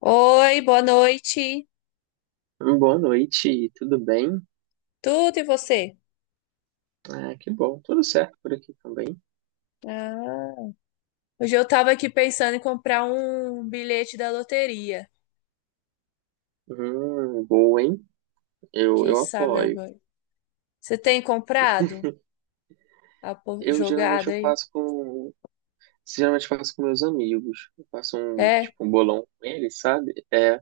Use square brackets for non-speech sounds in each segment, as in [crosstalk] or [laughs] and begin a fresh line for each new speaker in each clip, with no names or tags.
Oi, boa noite.
Boa noite, tudo bem?
Tudo e você?
Ah, que bom, tudo certo por aqui também.
Ah, hoje eu tava aqui pensando em comprar um bilhete da loteria.
Boa, hein? Eu,
Quem
eu
sabe eu
apoio.
ganho. Você tem comprado
Eu geralmente
jogada
eu
aí?
faço com, Geralmente faço com meus amigos. Eu faço um,
É?
tipo, um bolão com eles, sabe?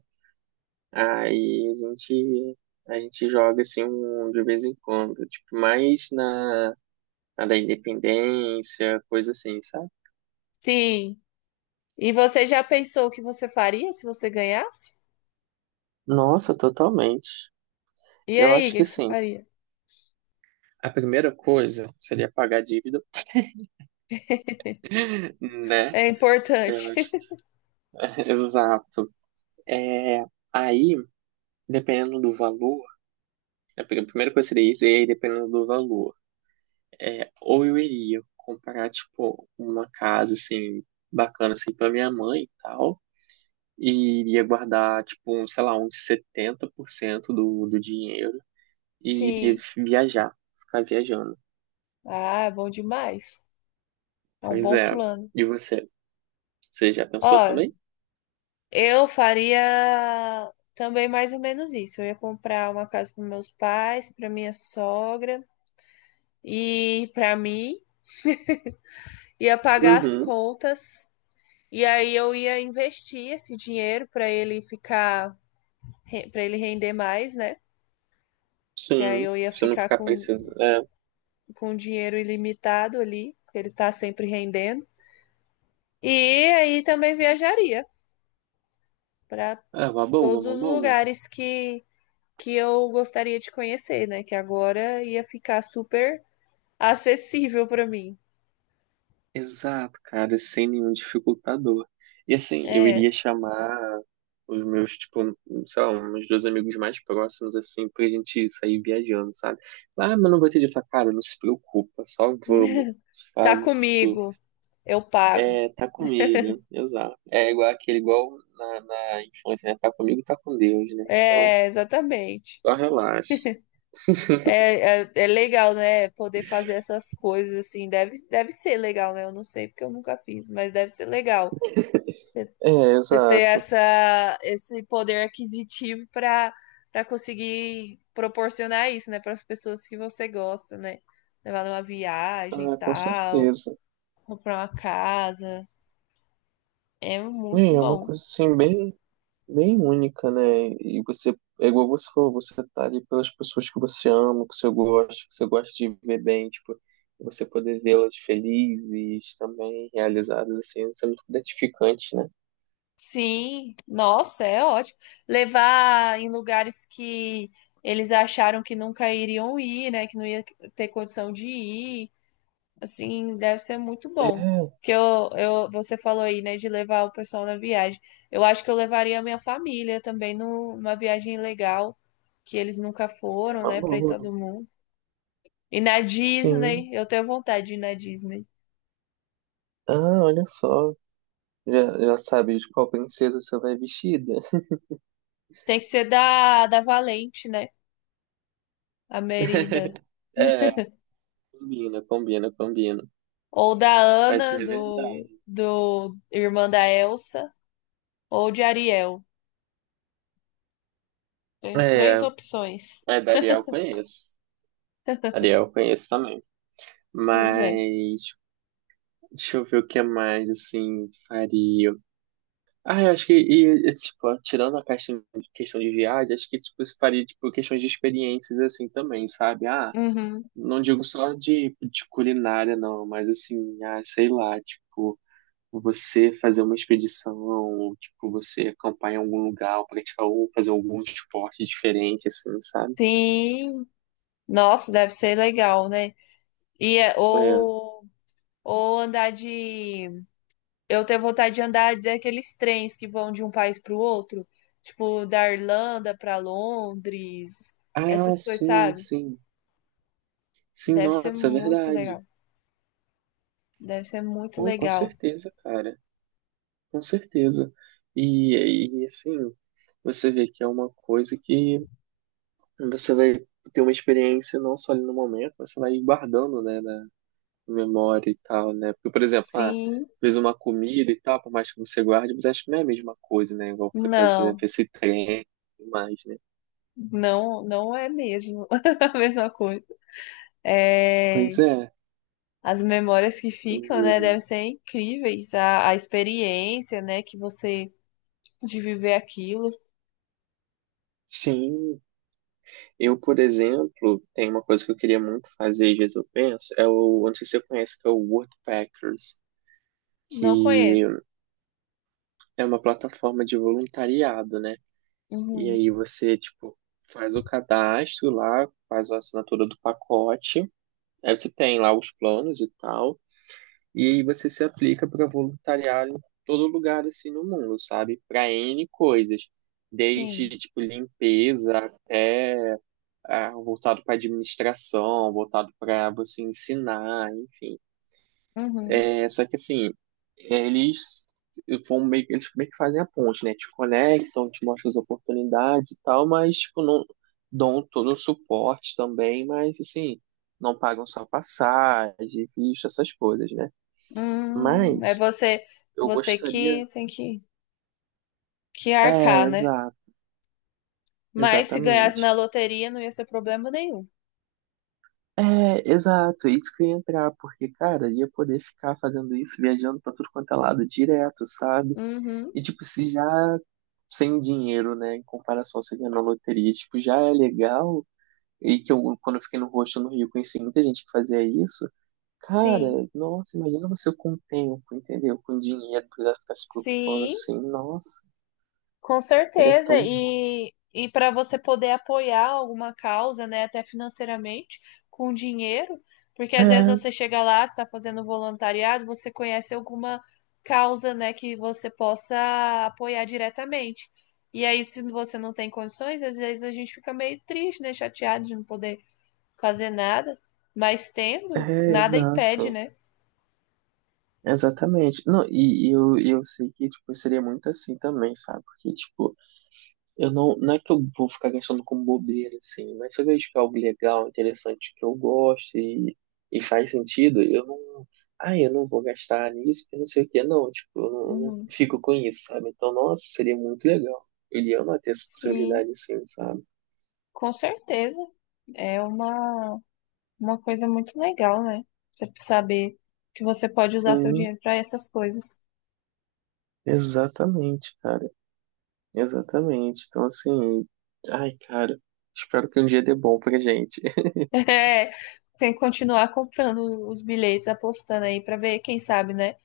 aí a gente, a gente joga assim um, de vez em quando, tipo, na da independência, coisa assim, sabe?
Sim. E você já pensou o que você faria se você ganhasse?
Nossa, totalmente.
E
Eu
aí, o
acho
que
que
que você
sim.
faria?
A primeira coisa seria pagar a dívida, né?
É
Eu
importante.
acho.
[laughs]
[laughs] Exato. É, aí, dependendo do valor, a primeira coisa seria isso, e aí dependendo do valor. É, ou eu iria comprar, tipo, uma casa, assim, bacana, assim, pra minha mãe e tal, e iria guardar, tipo, um, sei lá, uns 70% do dinheiro e iria
Sim.
viajar, ficar viajando.
Ah, é bom demais. É um
Pois
bom
é.
plano.
E você? Você já pensou
Ó,
também?
eu faria também mais ou menos isso. Eu ia comprar uma casa para meus pais, para minha sogra e para mim, ia pagar as
Uhum,
contas e aí eu ia investir esse dinheiro para ele ficar, para ele render mais, né? Que aí
sim.
eu ia
Se eu não
ficar
ficar precisando. É,
com dinheiro ilimitado ali, que ele tá sempre rendendo. E aí também viajaria para
é uma boa,
todos
uma
os
boa.
lugares que eu gostaria de conhecer, né? Que agora ia ficar super acessível para mim.
Exato, cara, sem nenhum dificultador. E assim, eu
É,
iria chamar os meus, tipo, sei lá, uns dois amigos mais próximos, assim, pra gente sair viajando, sabe? Ah, mas não vou te dizer, cara, não se preocupa, só vamos,
[laughs] tá
sabe? Tipo,
comigo, eu pago.
é, tá comigo, né? Exato. É igual aquele, igual na infância, né? Tá comigo, tá com Deus, né? Então,
É, exatamente.
só relaxa.
É, é, é legal, né? Poder fazer essas coisas assim. Deve, deve ser legal, né? Eu não sei porque eu nunca fiz, mas deve ser legal. Você
É,
você ter
exato.
essa, esse poder aquisitivo para para conseguir proporcionar isso, né? Para as pessoas que você gosta, né? Levar numa viagem e
Ah, com
tal,
certeza.
comprar uma casa. É muito
É uma
bom.
coisa assim, bem, bem única, né? E você, é igual você falou, você tá ali pelas pessoas que você ama, que você gosta de ver bem, tipo, você poder vê-las felizes também, realizadas, assim, isso é muito gratificante, né?
Sim, nossa, é ótimo. Levar em lugares que eles acharam que nunca iriam ir, né? Que não ia ter condição de ir. Assim, deve ser muito bom.
É,
Porque eu, você falou aí, né, de levar o pessoal na viagem. Eu acho que eu levaria a minha família também numa viagem legal, que eles nunca
é
foram,
uma
né, pra ir
boa.
todo mundo. E na Disney,
Sim.
eu tenho vontade de ir na Disney.
Ah, olha só. Já, já sabe de qual princesa você vai vestida?
Tem que ser da, da Valente, né? A Merida.
É, combina, combina, combina.
Ou da
Mas é
Ana, do,
verdade.
do irmã da Elsa, ou de Ariel. Tem
É,
três opções.
é da Ariel eu conheço.
[laughs]
Ariel eu conheço também.
Pois é.
Mas deixa eu ver o que mais, assim, faria. Ah, eu acho que, tipo, tirando a questão, questão de viagem, acho que, tipo, isso faria, tipo, questões de experiências, assim, também, sabe? Ah,
Uhum.
não digo só de culinária, não, mas, assim, ah, sei lá, tipo, você fazer uma expedição, ou, tipo, você acampar em algum lugar, ou praticar, ou fazer algum esporte diferente, assim, sabe?
Sim. Nossa, deve ser legal, né? E é-
É.
ou andar de. Eu tenho vontade de andar daqueles trens que vão de um país para o outro, tipo da Irlanda para Londres,
Ah,
essas coisas,
sim,
sabe?
sim. Sim,
Deve ser
nossa, é
muito
verdade.
legal. Deve ser muito
Pô, com
legal.
certeza, cara. Com certeza. Assim, você vê que é uma coisa que você vai ter uma experiência não só ali no momento, mas você vai guardando, né, na memória e tal, né? Porque, por exemplo, ah,
Sim,
fez uma comida e tal, por mais que você guarde, mas acho que não é a mesma coisa, né? Igual você pede, por exemplo,
não.
esse trem e mais, né?
Não, não é mesmo [laughs] a mesma coisa. É,
Pois é.
as memórias que ficam, né,
o-
devem ser incríveis. A experiência, né, que você de viver aquilo.
Sim, eu, por exemplo, tem uma coisa que eu queria muito fazer, às vezes eu penso, é o, eu não sei se você conhece, que é o Woodpeckers
Não
que
conheço.
é uma plataforma de voluntariado, né? E
Uhum,
aí você, tipo, faz o cadastro lá, faz a assinatura do pacote, aí você tem lá os planos e tal, e aí você se aplica para voluntariar em todo lugar assim no mundo, sabe? Para N coisas, desde
sim.
tipo limpeza até ah, voltado para administração, voltado para você ensinar, enfim.
Uhum.
É, só que assim, é, eles vão meio, eles meio que fazem a ponte, né? Te conectam, te mostram as oportunidades e tal, mas tipo, não dão todo o suporte também, mas assim, não pagam só passagem, visto, essas coisas, né?
É
Mas
você,
eu
você
gostaria.
que tem que
É,
arcar, né?
exato,
Mas se ganhasse na
exatamente.
loteria, não ia ser problema nenhum.
É, exato, é isso que eu ia entrar, porque, cara, eu ia poder ficar fazendo isso, viajando pra tudo quanto é lado direto, sabe?
Uhum,
E, tipo, se já sem dinheiro, né, em comparação a você ganhar na loteria, tipo, já é legal. E que eu, quando eu fiquei no rosto no Rio, conheci muita gente que fazia isso. Cara,
sim.
nossa, imagina você com o tempo, entendeu? Com dinheiro, precisar ficar se preocupando
Sim.
assim. Nossa,
Com
ele é
certeza,
tão bom.
e para você poder apoiar alguma causa, né, até financeiramente, com dinheiro, porque às vezes você
É,
chega lá, está fazendo voluntariado, você conhece alguma causa, né, que você possa apoiar diretamente. E aí, se você não tem condições, às vezes a gente fica meio triste, né, chateado de não poder fazer nada, mas tendo, nada impede,
exato.
né?
Exatamente. Não, e eu sei que, tipo, seria muito assim também, sabe? Porque, tipo, Eu não, não é que eu vou ficar gastando com bobeira, assim, mas se eu vejo que é algo legal, interessante, que eu gosto e faz sentido, eu não. Ah, eu não vou gastar nisso, que não sei o quê, não. Tipo, eu não
Uhum.
fico com isso, sabe? Então, nossa, seria muito legal. Ele ama ter essa
Sim,
possibilidade, assim, sabe?
com certeza. É uma coisa muito legal, né? Você saber que você pode usar seu
Sim,
dinheiro para essas coisas.
exatamente, cara. Exatamente. Então, assim, ai, cara, espero que um dia dê bom pra gente. [laughs]
[laughs] É, tem que continuar comprando os bilhetes, apostando aí para ver, quem sabe, né?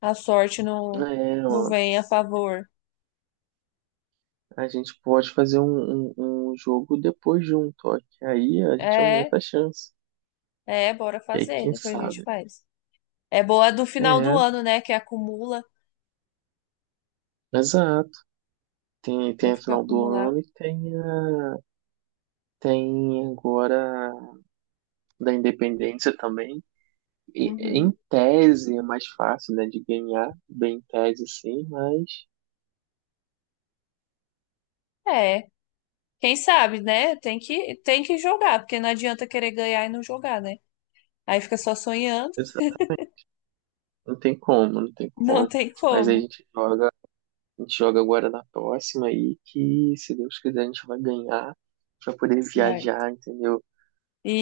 A sorte não,
É,
não vem a favor.
a gente pode fazer um jogo depois junto, ó, que aí a gente
É,
aumenta a chance.
é, bora
E aí,
fazer,
quem
depois a gente
sabe?
faz. É boa do final do
É,
ano, né? Que acumula,
exato. Tem,
né?
tem a
Fica
final do
acumular.
ano e tem, a, tem agora a da Independência também. E, em
Uhum.
tese é mais fácil, né, de ganhar, bem em tese sim, mas
É, quem sabe, né? Tem que jogar, porque não adianta querer ganhar e não jogar, né? Aí fica só sonhando,
exa- não tem como, não tem
[laughs] não
como.
tem
Mas aí
como.
a gente joga agora na próxima aí, que se Deus quiser a gente vai ganhar para poder
Vai.
viajar, entendeu?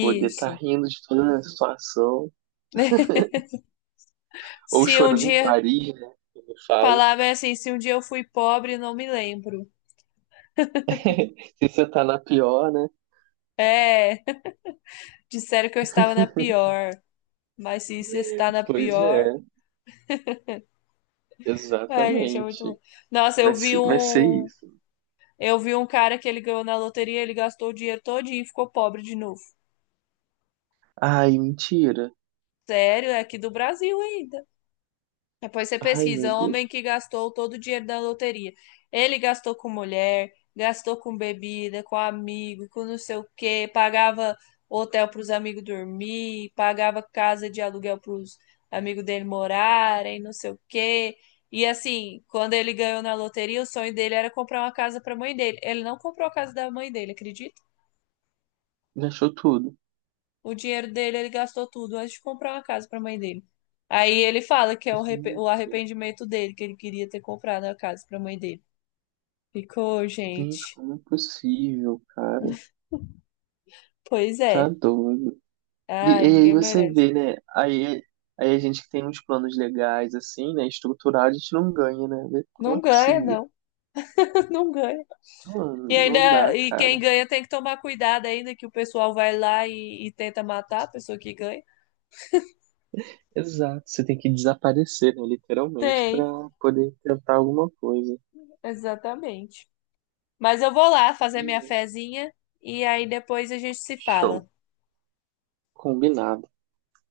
Poder estar rindo de toda a situação,
[laughs]
ou
Se um
chorando em
dia
Paris, né? Como eu falo.
falava assim, se um dia eu fui pobre, não me lembro.
[laughs] Se você tá na pior, né?
É, [laughs] disseram que eu estava na pior, mas se isso está na
Pois
pior,
é,
ai, gente, é muito
exatamente.
louco. Nossa,
Vai ser isso.
eu vi um cara que ele ganhou na loteria, ele gastou o dinheiro todinho e ficou pobre de novo.
Ai, mentira.
Sério, é aqui do Brasil ainda. Depois você
Ai,
pesquisa,
meu Deus.
homem que gastou todo o dinheiro da loteria. Ele gastou com mulher, gastou com bebida, com amigo, com não sei o quê, pagava hotel para os amigos dormir, pagava casa de aluguel para os amigos dele morarem, não sei o quê. E assim, quando ele ganhou na loteria, o sonho dele era comprar uma casa para a mãe dele. Ele não comprou a casa da mãe dele, acredita?
Me achou tudo.
O dinheiro dele ele gastou tudo antes de comprar uma casa pra mãe dele. Aí ele fala que é o o
Gente,
arrependimento dele, que ele queria ter comprado a casa pra mãe dele. Ficou,
gente,
gente.
como é possível, cara?
[laughs] Pois
Tá
é.
doido.
Ai,
Aí
ninguém
você
merece.
vê, né? Aí a gente que tem uns planos legais, assim, né? Estruturado, a gente não ganha, né? Vê. Como
Não
é
ganha,
possível?
não. [laughs] Não ganha.
Mano,
E
não dá,
ainda, e quem
cara.
ganha tem que tomar cuidado ainda, que o pessoal vai lá e tenta matar a pessoa que ganha.
Exato, você tem que desaparecer, né, literalmente, para
Tem,
poder tentar alguma coisa.
exatamente. Mas eu vou lá fazer minha fezinha e aí depois a gente se
Show,
fala.
combinado.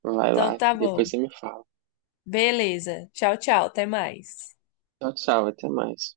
Vai
Então
lá,
tá
depois
bom.
você me fala.
Beleza. Tchau, tchau. Até mais.
Tchau, tchau, até mais.